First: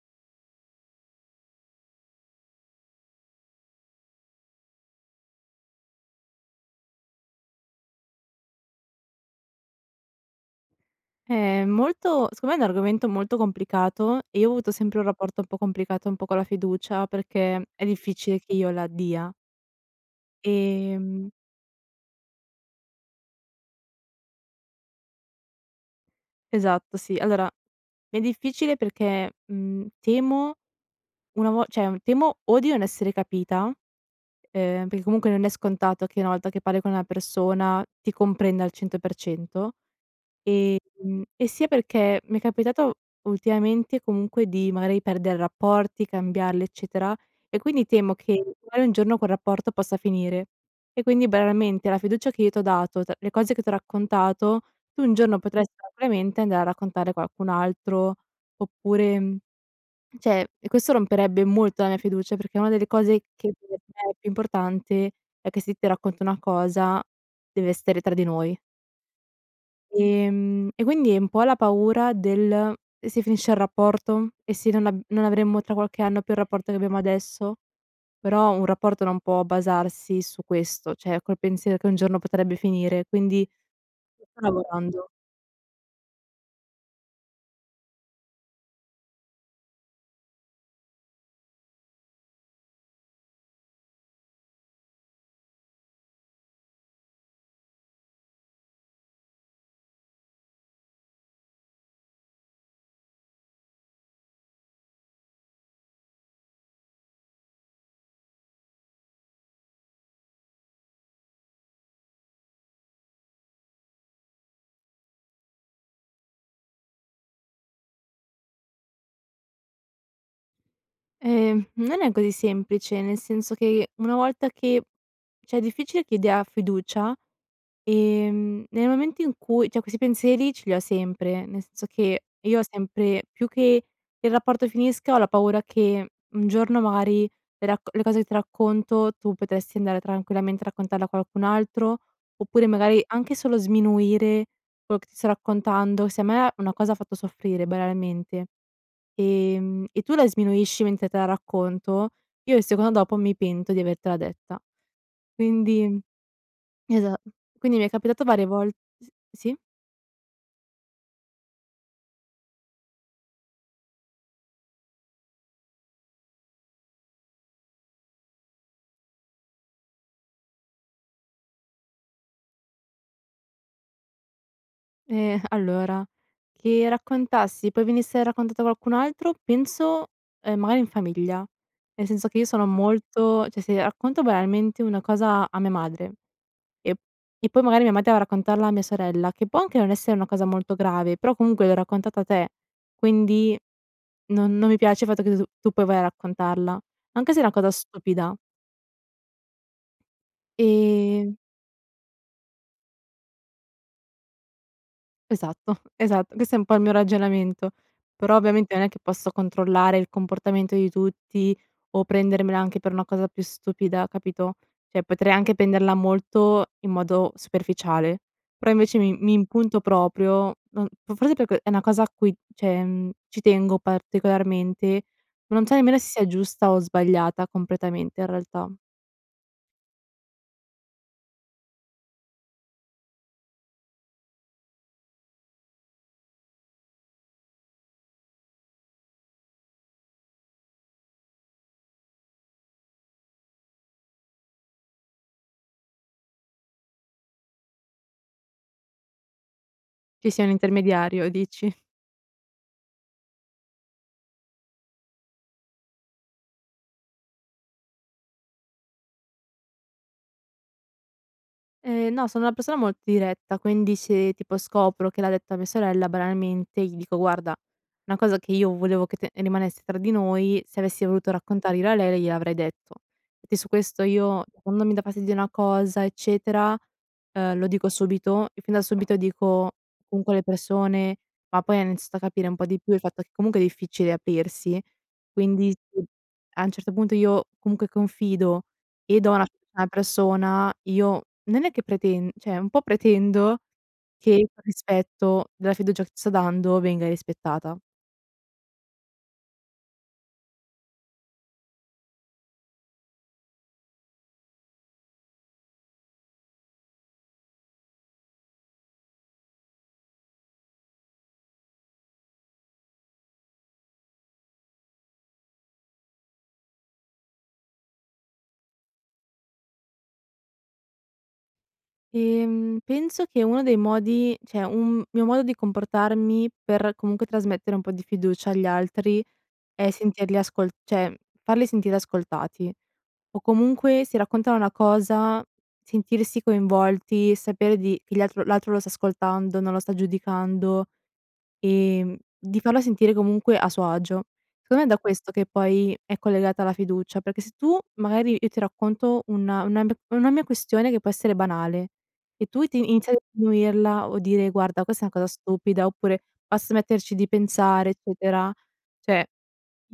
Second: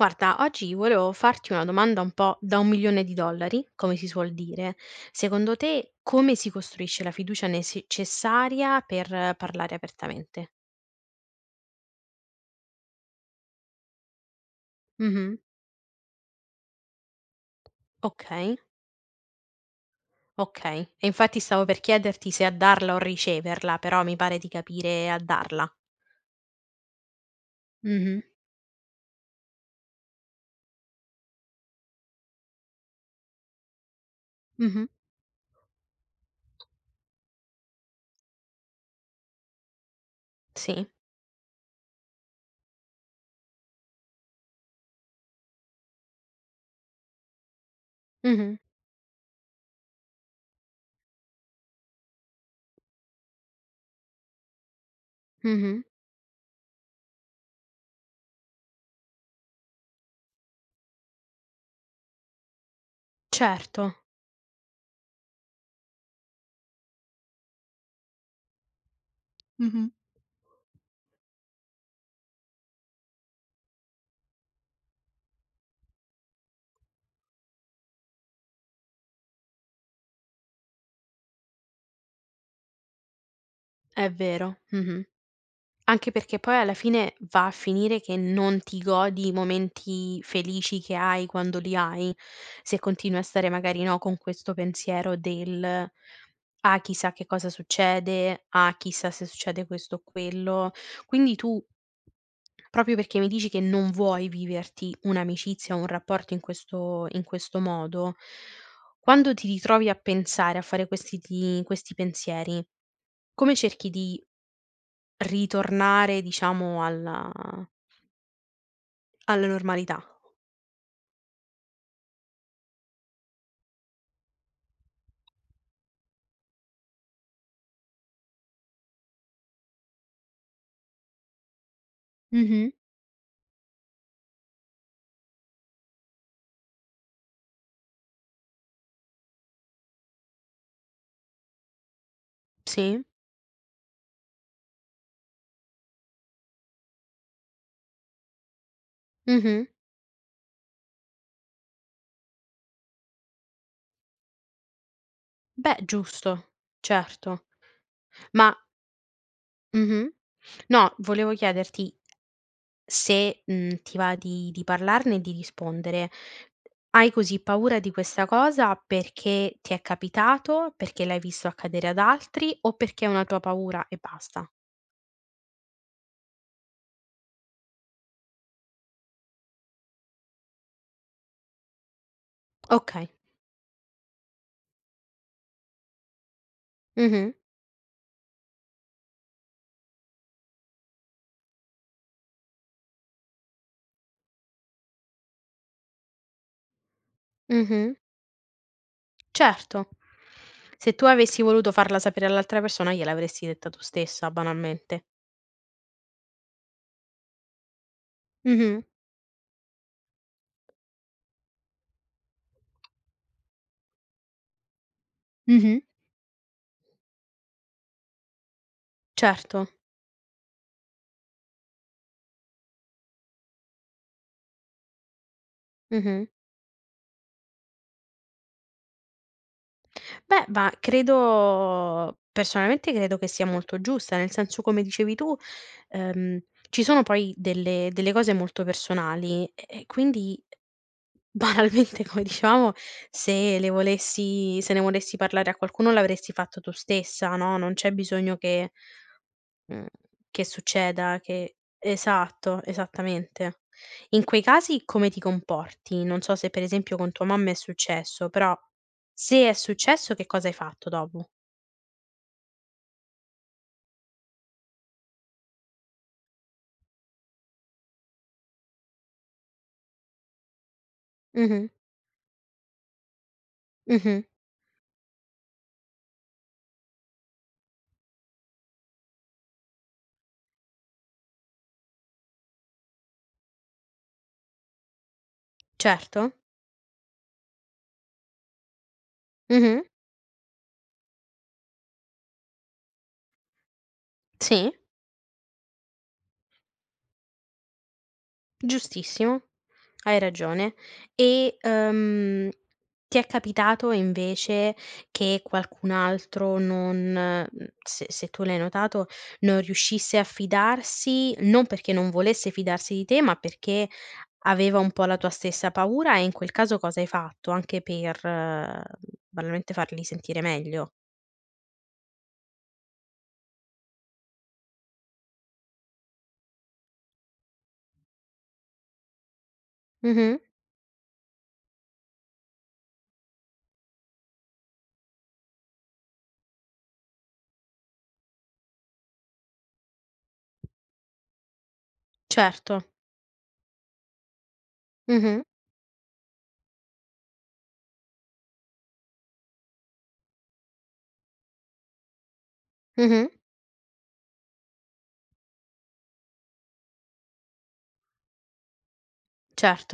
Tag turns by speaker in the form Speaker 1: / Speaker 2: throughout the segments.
Speaker 1: Guarda, oggi volevo farti una domanda un po' da 1 milione di dollari come si suol dire, secondo te come si costruisce la fiducia necessaria per parlare apertamente?
Speaker 2: Eh, molto secondo me è un argomento molto complicato, e io ho avuto sempre un
Speaker 1: Mh-mh.
Speaker 2: rapporto un po' complicato un po' con la fiducia perché è difficile che
Speaker 1: Okay.
Speaker 2: io la dia.
Speaker 1: Okay, e
Speaker 2: Ehm
Speaker 1: infatti stavo per chiederti se a darla o riceverla, però mi pare di capire a darla.
Speaker 2: Esatto sì, allora, è
Speaker 1: Mh-mh.
Speaker 2: difficile perché, mhmm, temo una vo cioè temo o di non essere capita, uhm,
Speaker 1: Mh-mh.
Speaker 2: perché comunque non è scontato che una volta che parli con una persona ti comprenda al 100%
Speaker 1: Sì.
Speaker 2: ehm, e sia perché mi è capitato ultimamente, comunque, di magari perdere rapporti, cambiarli, eccetera, e quindi temo che
Speaker 1: Mh-mh.
Speaker 2: magari un giorno quel rapporto possa finire, e quindi banalmente alla fiducia che io ti ho dato, t le cose che t'ho raccontato, tu un giorno potresti
Speaker 1: Mh-mh.
Speaker 2: probabilmente andare a raccontare qualcun altro oppure mhmm, cioè e questo romperebbe molto la mia fiducia perché una delle cose che per
Speaker 1: Certo.
Speaker 2: me è più importante è che se ti racconto una cosa dev'esser tra di noi
Speaker 1: Mh-mh.
Speaker 2: ehm, e quindi è un po' la paura del: "E se finisce il rapporto? "E se non a non avremmo tra qualche anno più il rapporto che abbiamo adesso?" Però un rapporto non può basarsi su questo, cioè col pensiero che un giorno potrebbe finire quindi,
Speaker 1: È
Speaker 2: ci sto
Speaker 1: vero, mh-mh.
Speaker 2: lavorando.
Speaker 1: Anche perché poi alla fine va a finire che non ti godi i momenti felici che hai, quando li hai, se continui a stare magari, no, con questo pensiero del: "Ah chissà che cosa succede, ah, chissà se succede questo o quello". Quindi tu proprio perché mi dici che non vuoi viverti un'amicizia, un rapporto in questo in questo modo, quando ti ritrovi a pensare a fare questi ti questi pensieri, come cerchi di ritornare diciamo alla alla normalità.
Speaker 2: Ehm, non è così semplice, nel senso che una volta che cioè è difficile che io dia fiducia, ehm, nei momenti in cui cioè questi pensieri ce li ho sempre, nel senso che io ho
Speaker 1: Mh-mh.
Speaker 2: sempre più che il rapporto finisca, ho la paura che un giorno magari racco le cose che racconto tu potresti andare tranquillamente a raccontarla a qualcun altro, oppure
Speaker 1: Sì.
Speaker 2: magari anche solo sminuire quello che ti sto raccontando, se a me una cosa ha fatto soffrire banalmente,
Speaker 1: Mh-mh.
Speaker 2: ehm, e tu la sminuisci mentre te la racconto, io il secondo dopo mi pento di avertela detta,
Speaker 1: Beh
Speaker 2: quindi
Speaker 1: giusto,
Speaker 2: esa
Speaker 1: certo,
Speaker 2: quindi mi è capitato varie
Speaker 1: ma
Speaker 2: vol s sì
Speaker 1: Mh-mh, no volevo chiederti se, mhmm, ti va di di parlarne e di rispondere, hai così paura di questa cosa perché ti è capitato, perché l'hai visto accadere ad altri, o perché è una tua paura e basta?
Speaker 2: Eh, allora, che raccontassi poi venisse raccontato a qualcun altro penso, ehm, magari in famiglia, nel senso che io sono
Speaker 1: Okay.
Speaker 2: molto cioè se racconto banalmente una cosa a mia madre, e p
Speaker 1: Mh-mh.
Speaker 2: e poi magari mia madre va a raccontarla a mia sorella, che può anche non essere una cosa molto grave, però comunque l'ho raccontata te, quindi non non mi piace i fatto che tu tu poi vai a raccontarla, anche se è una cosa
Speaker 1: Mh-mh.
Speaker 2: stupida.
Speaker 1: Certo. Se tu
Speaker 2: E
Speaker 1: avessi voluto farla sapere all'altra persona gliel'avresti detta tu stessa, banalmente.
Speaker 2: Esatto esatto. Questo è un po' il mio ragionamento. Però ovviamente
Speaker 1: Mh-mh.
Speaker 2: non è che posso controllare il comportamento di tutti o prendermela anche per una cosa più stupida capito? Cioè potrei anche
Speaker 1: Mh-mh.
Speaker 2: prenderla molto in modo superficiale, però invece mi mi
Speaker 1: Certo.
Speaker 2: impunto proprio. No, f forse perché è una cosa a cui cioè mhmm, ci tengo particolarmente, non so nemmeno se sia
Speaker 1: Mh-mh.
Speaker 2: giusta o sbagliata completamente in realtà.
Speaker 1: Beh, ba credo personalmente credo che sia molto giusta. Nel senso, come dicevi tu, ehm, ci sono poi delle delle cose molto personali e e quindi, banalmente, come dicevamo se le volessi se ne volessi parlare a qualcuno l'avresti fatto tu stessa no, non c'è bisogno che mhmm,
Speaker 2: Ci sia
Speaker 1: che
Speaker 2: un
Speaker 1: succeda
Speaker 2: intermediario
Speaker 1: che
Speaker 2: dici.
Speaker 1: esatto, esattamente. In quei casi come ti comporti? Non so, se per esempio con tua mamma è successo però se è successo che cosa hai fatto dopo?
Speaker 2: Ehm no, sono una persona molto diretta, quindi se, tipo, scopro che l'ha detta mia sorella, banalmente, gli dico: "Guarda una cosa che io volevo che te rimanesse tra di noi, se avessi voluto
Speaker 1: Mh-mh.
Speaker 2: raccontare io a lei gliel'avrei detto." E che su questo
Speaker 1: Mh-mh.
Speaker 2: io quando mi dà fastidio una cosa eccetera, ehm, lo dico subito e fin da subito dico comunque alle persone ma poi hanno iniziato a capire un po' di più il fatto che comunque è difficile aprirsi, quindi sì
Speaker 1: Certo.
Speaker 2: a un certo punto io comunque confido e do [unintelligible] a una
Speaker 1: Mh-mh.
Speaker 2: persona io non è che preten cioè un po' pretendo che il
Speaker 1: Sì.
Speaker 2: rispetto della fiducia che sto dando venga rispettata.
Speaker 1: Giustissimo. Hai ragione. E, ehm, ti è capitato invece che qualcun altro non mhmm, se se tu l'hai notato, non riuscisse a fidarsi, non perché non volesse fidarsi di te, ma perché aveva un po' la tua stessa paura e in quel caso cosa hai fatto? Anche per, ehm, banalmente farli sentire meglio.
Speaker 2: Ehm, penso che uno dei modi cioè un mio modo di comportarmi per, comunque, trasmettere un po' di fiducia agli altri è sentirli
Speaker 1: Mh-mh.
Speaker 2: ascol cioè farli sentire ascoltati. O comunque se raccontano una cosa, sentirsi coinvolti, sapere di che l'altro l'altro lo sta ascoltando, non lo sta giudicando, ehm, di farlo
Speaker 1: Certo.
Speaker 2: sentire comunque a suo agio. Secondo me è da questo
Speaker 1: Mh-mh.
Speaker 2: che poi è collegata la fiducia, perché se tu magari io ti racconto una una m una mia questione che può essere banale e tu ti inizi a
Speaker 1: Mh-mh.
Speaker 2: sminuirla o dire: "Guarda questa è una cosa stupida" oppure "Basta metterci di pensare" eccetera. Cioè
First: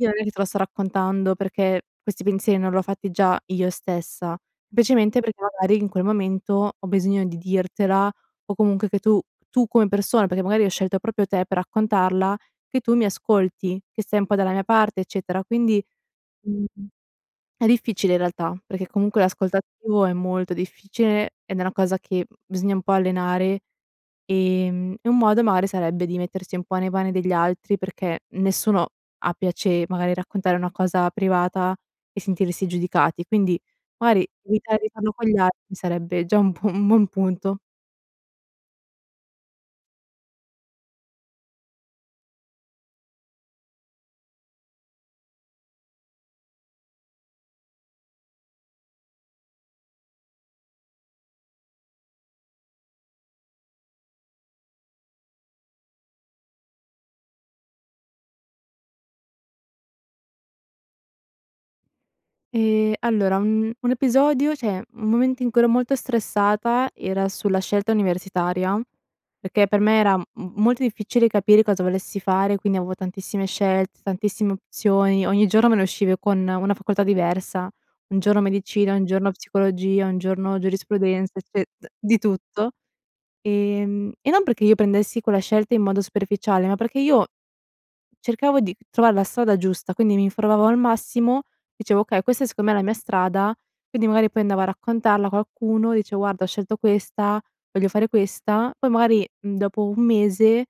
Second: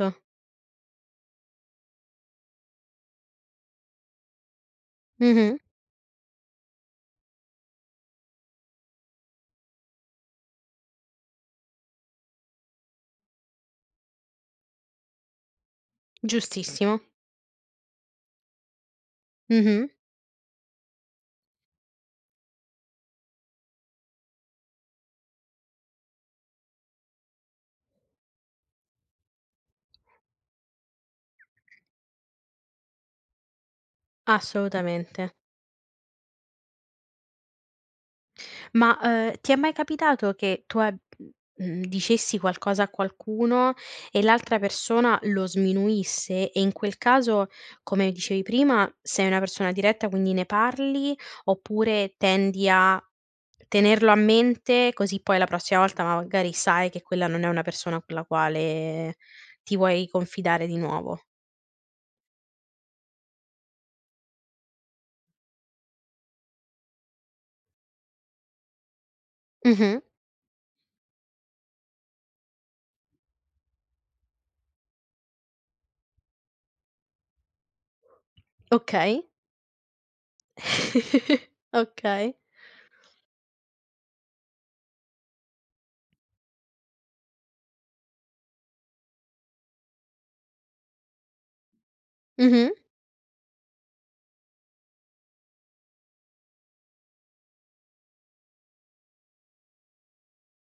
Speaker 2: io non è che te lo sto raccontando perché questi pensieri non li ho fatti già io stessa, semplicemente perché
Speaker 1: Mh-mh.
Speaker 2: magari in quel momento ho bisogno di dirtela o comunque che tu tu come persona, perché magari ho scelto proprio te per raccontarla che tu mi ascolti, che sei un po' dalla mia parte, eccetera. Quindi, mhmm,
Speaker 1: Giustissimo.
Speaker 2: è difficile in realtà perché comunque l'ascolto
Speaker 1: Mh-mh.
Speaker 2: attivo è molto difficile ed è una cosa che, mhmm, bisogna un po' allenare. Ehm, e un modo magari sarebbe di mettersi un po' nei pani degli altri perché nessuno ha piacere magari a raccontare una cosa privata e sentirsi giudicati, quindi magari evitare di farlo con
Speaker 1: Assolutamente.
Speaker 2: gli altri sarebbe già un buon un buon punto.
Speaker 1: Ma, uhm, ti è mai capitato che tu a mhmm, dicessi qualcosa a qualcuno e l'altra persona lo sminuisse e, in quel caso, come dicevi prima, sei una persona diretta quindi ne parli, oppure tendi a tenerlo a mente, così poi la prossima volta magari sai che quella non è una persona con la quale ti vuoi confidare di nuovo?
Speaker 2: Ehm, allora, un un episodio, cioè un momento in cui ero molto stressata, era sulla scelta universitaria, perché per me
Speaker 1: Mh-mh.
Speaker 2: era m m molto difficile capire cosa volessi fare, quindi avevo tantissime scelte, tantissime opzioni, ogni giorno me ne uscivi con una facoltà diversa, un giorno medicina, un
Speaker 1: Okay.
Speaker 2: giorno psicologia, un giorno giurisprudenza, cioè d di
Speaker 1: Okay.
Speaker 2: tutto, ehm, e non perché io prendessi quella scelta in modo superficiale, ma perché io cercavo di trovar la strada giusta, quindi m'informavo al massimo, dicevo: "Okay questa secondo
Speaker 1: Mh-mh.
Speaker 2: me è la mia strada." Quindi magari poi andavo a raccontarla a qualcuno, dicevo: "Guarda ho scelto questa, voglio fare questa." Poi magari, mhmm, dopo 1 mese,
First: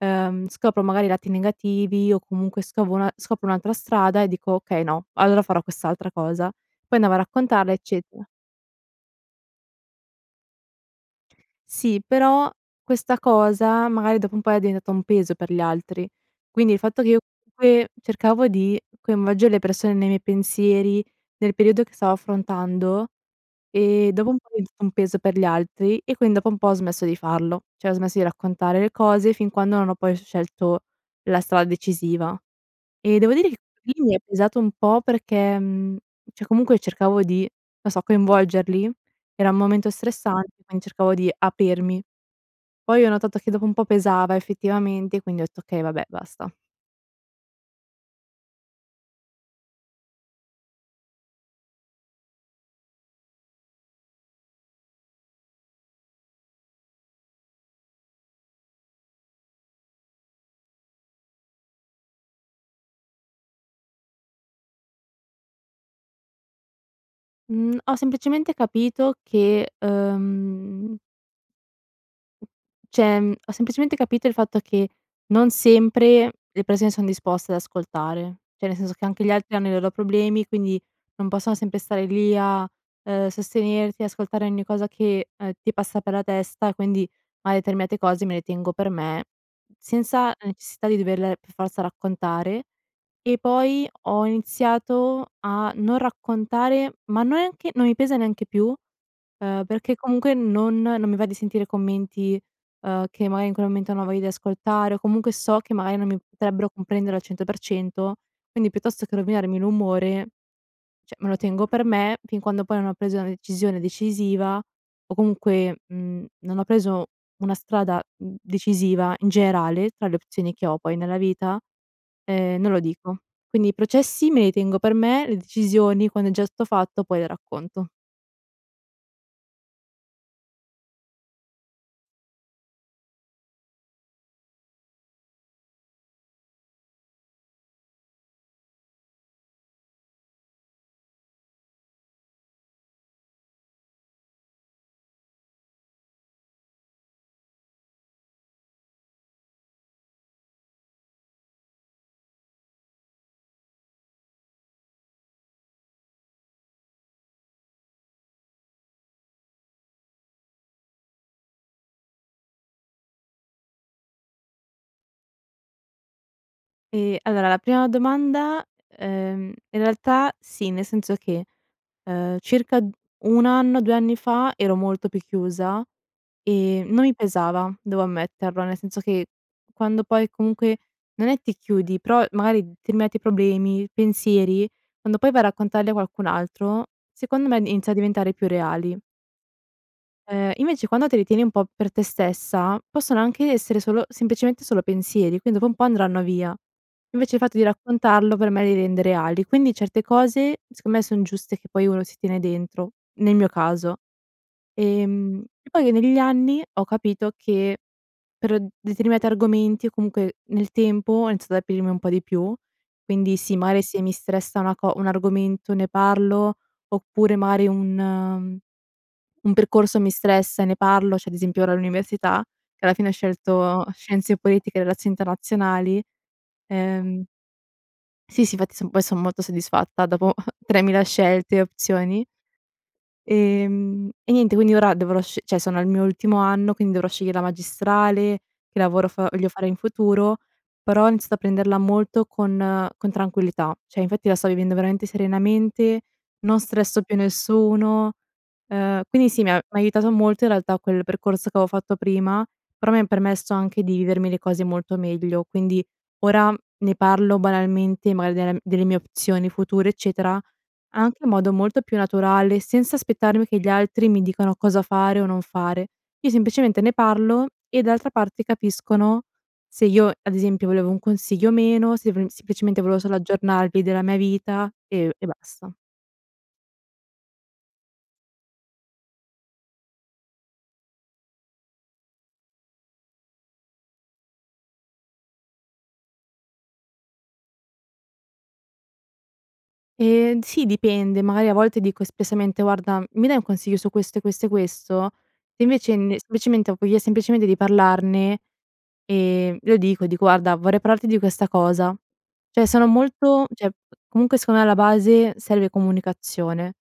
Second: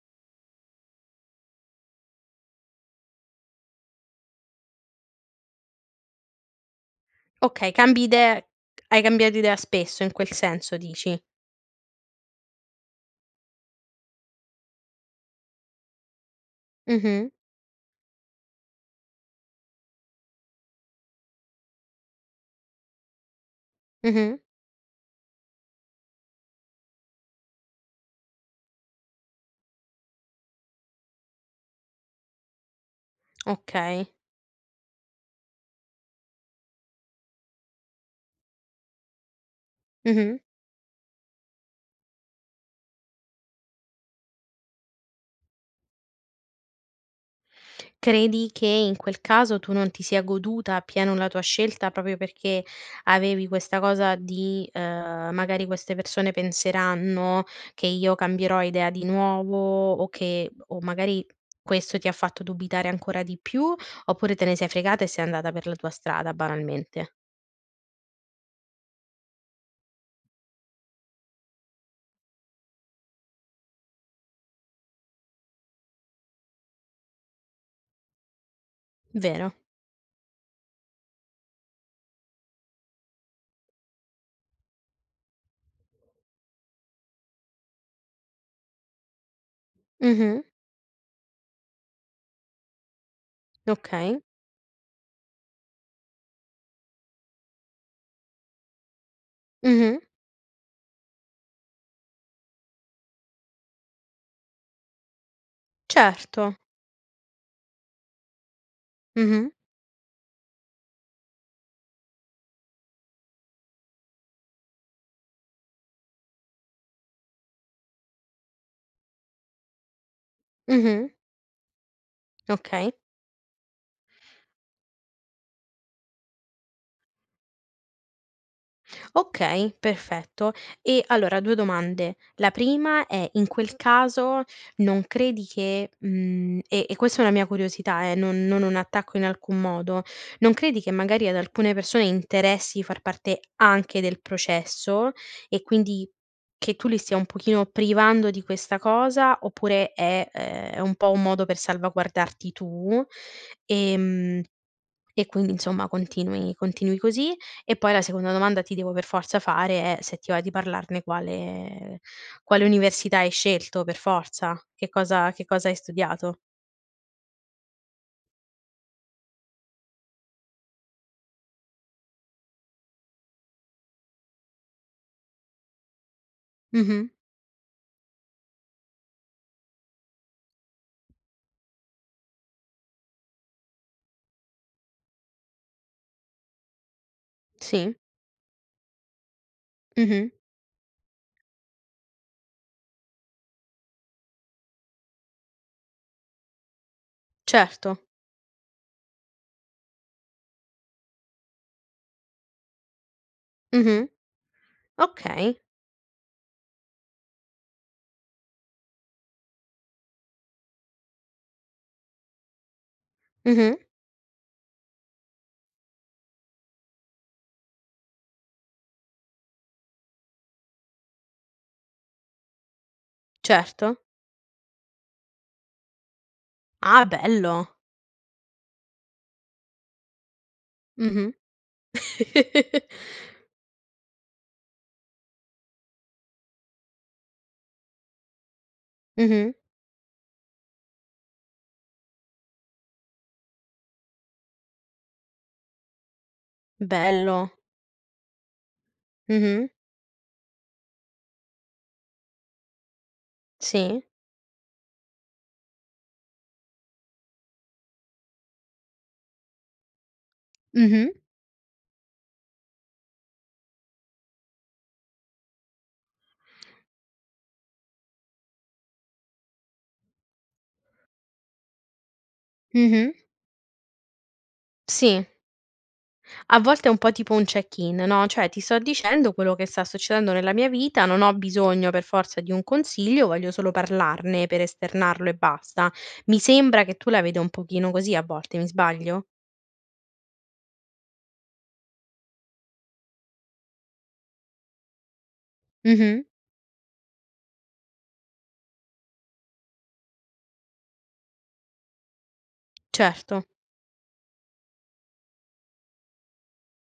Speaker 2: uhm, scopro magari i lati negativi o comunque scovo una scopro un'altra strada e dico: "Okay no, allora farò quest'altra cosa." Poi andavo a
Speaker 1: Okay
Speaker 2: raccontarla,
Speaker 1: cambi
Speaker 2: eccetera.
Speaker 1: idee hai cambiato idea spesso, in quel senso dici?
Speaker 2: Sì, però questa cosa magari dopo un po' era diventata un peso per gli altri, quindi il fatto che io,
Speaker 1: Mh-mh.
Speaker 2: comunque, cercavo di coinvolgere le persone nei miei pensieri, nel periodo che stavo affrontando e dopo un
Speaker 1: Mh-mh.
Speaker 2: po' è diventato un peso per gli altri e quindi dopo un po' ho smesso di farlo, cioè ho smesso di raccontare le cose, fin quando non ho poi scelto la strada decisiva e, devo dire che lì,
Speaker 1: Okay.
Speaker 2: mi è pesato un po' perché mhmm, cioè comunque cercavo di, non so, coinvolgerli era un momento
Speaker 1: Mh-mh.
Speaker 2: stressante, quindi cercavo di aprirmi. Poi ho notato che dopo un po' pesava effettivamente quindi ho detto: "Okay, vabbè basta."
Speaker 1: Credi che in quel caso tu non ti sia goduta appieno la tua scelta, proprio perché avevi questa cosa di uhm: "Magari queste persone penseranno che io cambierò idea di nuovo." O che o magari questo ti ha fatto dubitare ancora di più, oppure te ne sei fregata e sei andata per la tua strada, banalmente?
Speaker 2: Mhmm, ho semplicemente capito che, uhm cioè, mhmm, ho semplicemente capito il fatto che non sempre le persone son disposte ad ascoltare. Cioè nel senso che anche gli
Speaker 1: Vero.
Speaker 2: altri hanno i loro problemi, quindi non possono sempre stare lì a, uhm, sostenerti, ascoltare ogni cosa che, uhm, ti passa per la testa, e quindi mari determinate cose me le tengo per me, senza
Speaker 1: Mh-mh.
Speaker 2: necessità di doverle per forza raccontare. E poi
Speaker 1: Okay.
Speaker 2: ho iniziato a non raccontare ma neanche non mi pesa neanche più. Uhm, perché
Speaker 1: Mh-mh.
Speaker 2: comunque non non mi va di sentire commenti, uhm, che magari in quel momento non ho voglia di ascoltare o comunque so che magari non mi
Speaker 1: Certo.
Speaker 2: potrebbero comprendere al 100%. Quindi piuttosto che
Speaker 1: Mh-mh.
Speaker 2: rovinarmi l'umore, cioè me lo tengo per me. Fin quando poi non ho preso una decisione decisiva, o comunque, mhmm, non ho preso una strada, mhmm, decisiva in generale tra le opzioni che ho poi
Speaker 1: Mh-mh.
Speaker 2: nella vita, ehm, non lo
Speaker 1: Okay.
Speaker 2: dico. Quindi i processi me li tengo per me, le decisioni quando è già stato fatto poi le racconto.
Speaker 1: Okay, perfetto, e allora 2 domande: la prima è in quel caso non credi che, mhmm, e e questa è una mia curiosità, eh, non non un attacco in alcun modo. Non credi che magari ad alcune persone interessi di far parte anche del processo, e quindi che tu li stia un pochino privando di questa cosa. Oppure è ehm, è un po' un modo per salvaguardarti tu, ehm, e quindi insomma continui continui così e poi la seconda domanda, ti devo per forza fare è, se ti va di parlarne, quale quale università hai scelto, per forza, che cosa che cosa hai studiato?
Speaker 2: Ehm, allora la prima domanda uhm, in realtà sì, nel senso che, uhm, circa 1 anno, 2 anni fa ero molto più chiusa e non
Speaker 1: Mh-mh.
Speaker 2: mi pesava, devo ammetterlo, nel senso che, quando poi, comunque non è ti chiudi, però magari determinati problemi, pensieri, quando poi vai a raccontarli a qualcun altro, secondo me, inizia
Speaker 1: Sì.
Speaker 2: a diventare più reali.
Speaker 1: Mh-mh.
Speaker 2: Ehm, invece quando te li tieni un po' per te stessa, possono anche essere solo semplicemente solo pensieri, quindi dopo un po' andranno via. Invece il fatto di
Speaker 1: Certo.
Speaker 2: raccontarlo per me li rende reali, quindi certe cose secondo me son giuste che poi uno si tiene dentro, nel mio caso.
Speaker 1: Mh-mh.
Speaker 2: Ehm,
Speaker 1: Okay.
Speaker 2: poi negli anni ho capito che pr determinati argomenti, o comunque nel tempo, ho iniziato ad aprirmi un po' di più, quindi sì, magari
Speaker 1: Mh-mh.
Speaker 2: se mi stressa una co un argomento ne parlo. Oppure magari un un percorso mi stressa e ne parlo, cioè ad esempio ora all'università, che alla fine ho scelto
Speaker 1: Certo.
Speaker 2: scienze politiche e relazioni internazionali,
Speaker 1: Ah,
Speaker 2: ehm
Speaker 1: bello!
Speaker 2: Sì, sì, infatti poi sono molto soddisfatta dopo 3000
Speaker 1: Mh-mh.
Speaker 2: scelte e opzioni. Ehm, e niente quindi ora dovrò scegl cioè, sono al mio ultimo anno, quindi dovrò sceglier la magistrale, che lavoro f voglio
Speaker 1: Mh-mh.
Speaker 2: fare in futuro, però ho iniziato a prenderla molto con con tranquillità. Cioè, infatti la sto vivendo veramente serenamente, non stresso più
Speaker 1: Bello!
Speaker 2: nessuno, uhm, quindi sì mi ha
Speaker 1: Mh-mh.
Speaker 2: m'ha aiutato molto in realtà quel percorso che avo fatto prima, però mi ha permesso anche di
Speaker 1: Sì.
Speaker 2: vivermi le cose molto meglio, quindi ora ne parlo banalmente, magari, del delle mie opzioni future, eccetera,
Speaker 1: Mh-mh.
Speaker 2: anche in modo molto più naturale senza aspettarmi che gli altri mi dicano cosa fare o non fare. Io semplicemente ne parlo, e d'altra parte capiscono se io, ad esempio, volevo un consiglio o meno, sev semplicemente volevo
Speaker 1: Mh-mh.
Speaker 2: solo aggiornarvi della mia vita e
Speaker 1: Sì.
Speaker 2: e basta.
Speaker 1: A volte è un po' tipo un check-in no, cioè ti sto dicendo quello che sta succedendo nella mia vita, non ho bisogno per forza di un consiglio, voglio solo parlarne per esternarlo e basta. Mi sembra che tu la veda un pochino così a volte, mi sbaglio?
Speaker 2: Ehm, sì, dipende, magari a volte dico espressamente: "Guarda, mi dai un consiglio su questo e questo e questo?" Se invece, n
Speaker 1: Mh-mh.
Speaker 2: semplicemente ho voglia semplicemente di parlarne, ehm, lo dico, dico: "Guarda, vorrei parlarti di questa cosa." Cioè sono molto
Speaker 1: Certo.
Speaker 2: cioè comunque, secondo me, alla base serve comunicazione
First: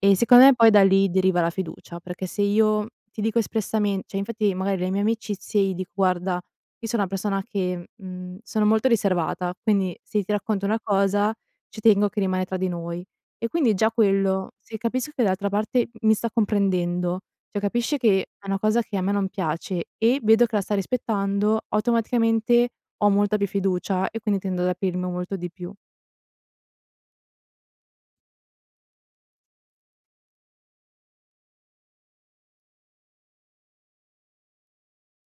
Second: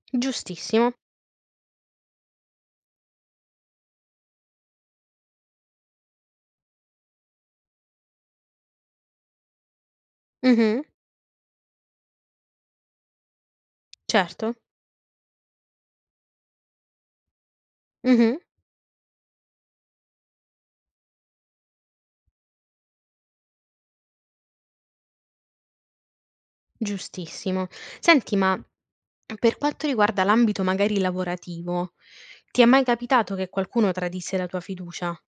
Speaker 2: e secondo me poi da
Speaker 1: Giustissimo.
Speaker 2: lì deriva la fiducia, perché se io ti dico espressamen cioè infatti, magari, le mie amicizie gli dico: "Guarda io so una persona che mhmm, sono molto riservata, quindi se ti racconto una
Speaker 1: Mh-mh.
Speaker 2: cosa ci tengo che rimane tra di noi." E quindi già quello,
Speaker 1: Certo.
Speaker 2: se capisco che dall'altra parte m mi sta comprendendo, cioè, capisci che
Speaker 1: Mh-mh.
Speaker 2: è una cosa che a me non piace e vedo che la sta rispettando, automaticamente ho molta più fiducia e quindi tendo ad aprirmi molto di più.
Speaker 1: Giustissimo. Senti, m per quanto riguarda l'ambito magari lavorativo, ti è mai capitato che qualcuno tradisse la tua fiducia?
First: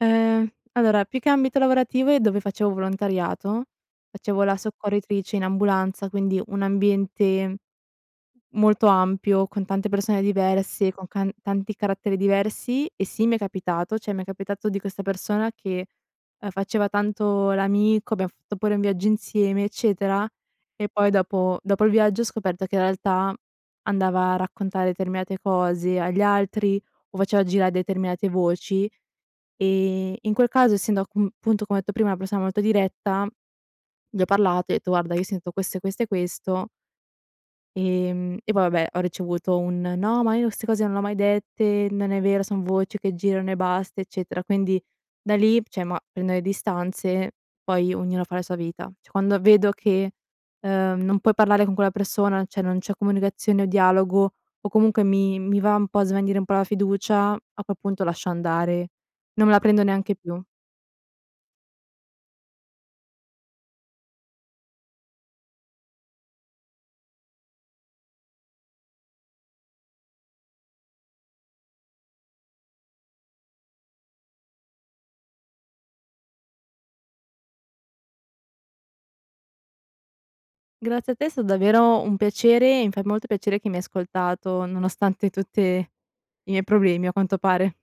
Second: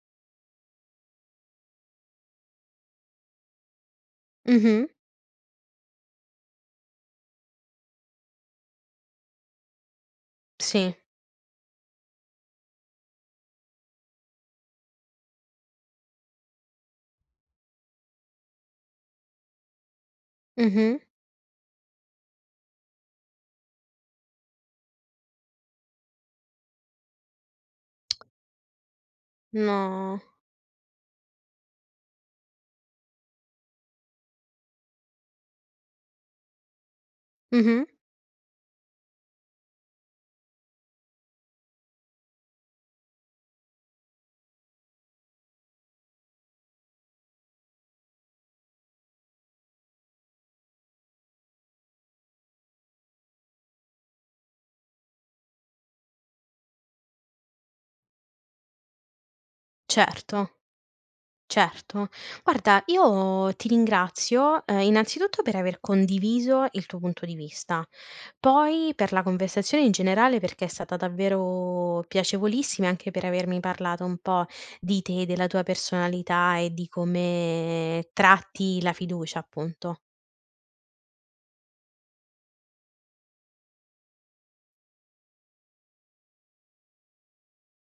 Speaker 2: Uhm, allora più che ambito lavorativo è dove facevo volontariato, facevo la
Speaker 1: Mh-mh.
Speaker 2: soccorritrice in ambulanza, quindi un ambiente molto ampio con tante persone diverse,
Speaker 1: Sì.
Speaker 2: con can tanti caratteri diversi e sì, mi è capitato. Cioè m'è capitato di questa persona che, uhm, faceva tanto l'amico, abbiam fatto pure un viaggio insieme eccetera, e
Speaker 1: Mh-mh.
Speaker 2: poi dopo dopo il viaggio ho scoperto che in realtà andava a raccontare determinate cose agli altri, o faceva gira determinate voci. Ehm,
Speaker 1: No.
Speaker 2: in quel caso essendo a cun punto come ho detto prima una persona molto diretta, gli ho parlato e ho detto: "Guarda io sento questo e questo e questo"
Speaker 1: Mh-mh.
Speaker 2: ehm, e poi vabbè ho ricevuto un: "No, ma io ste cose non le ho mai dette, non è vero, son voci che girano e basta, eccetera." Quindi da lì, cioè, ma prendo le distanze, poi ognuna fa la sua vita. Cioè quando vedo che, uhm, non puoi parlare con quella persona, cioè, non c'è comunicazione o dialogo, o comunque mi mi va un po' a svanire un po' la fiducia, a quel punto lascio andare, non me la prendo neanche più.
Speaker 1: Certo, certo. Guarda io ti ringrazio, uhm, innanzitutto per aver condiviso il tuo punto di vista. Poi per la conversazione in generale, perché è stata davvero piacevolissima, e anche per avermi parlato un po' di te, della tua personalità e di come tratti la fiducia, appunto.
Speaker 2: Grazie a te, è sta davvero un piacere e mi fa molto piacere che mi hai ascoltato nonostante tutte i miei problemi, a quanto pare.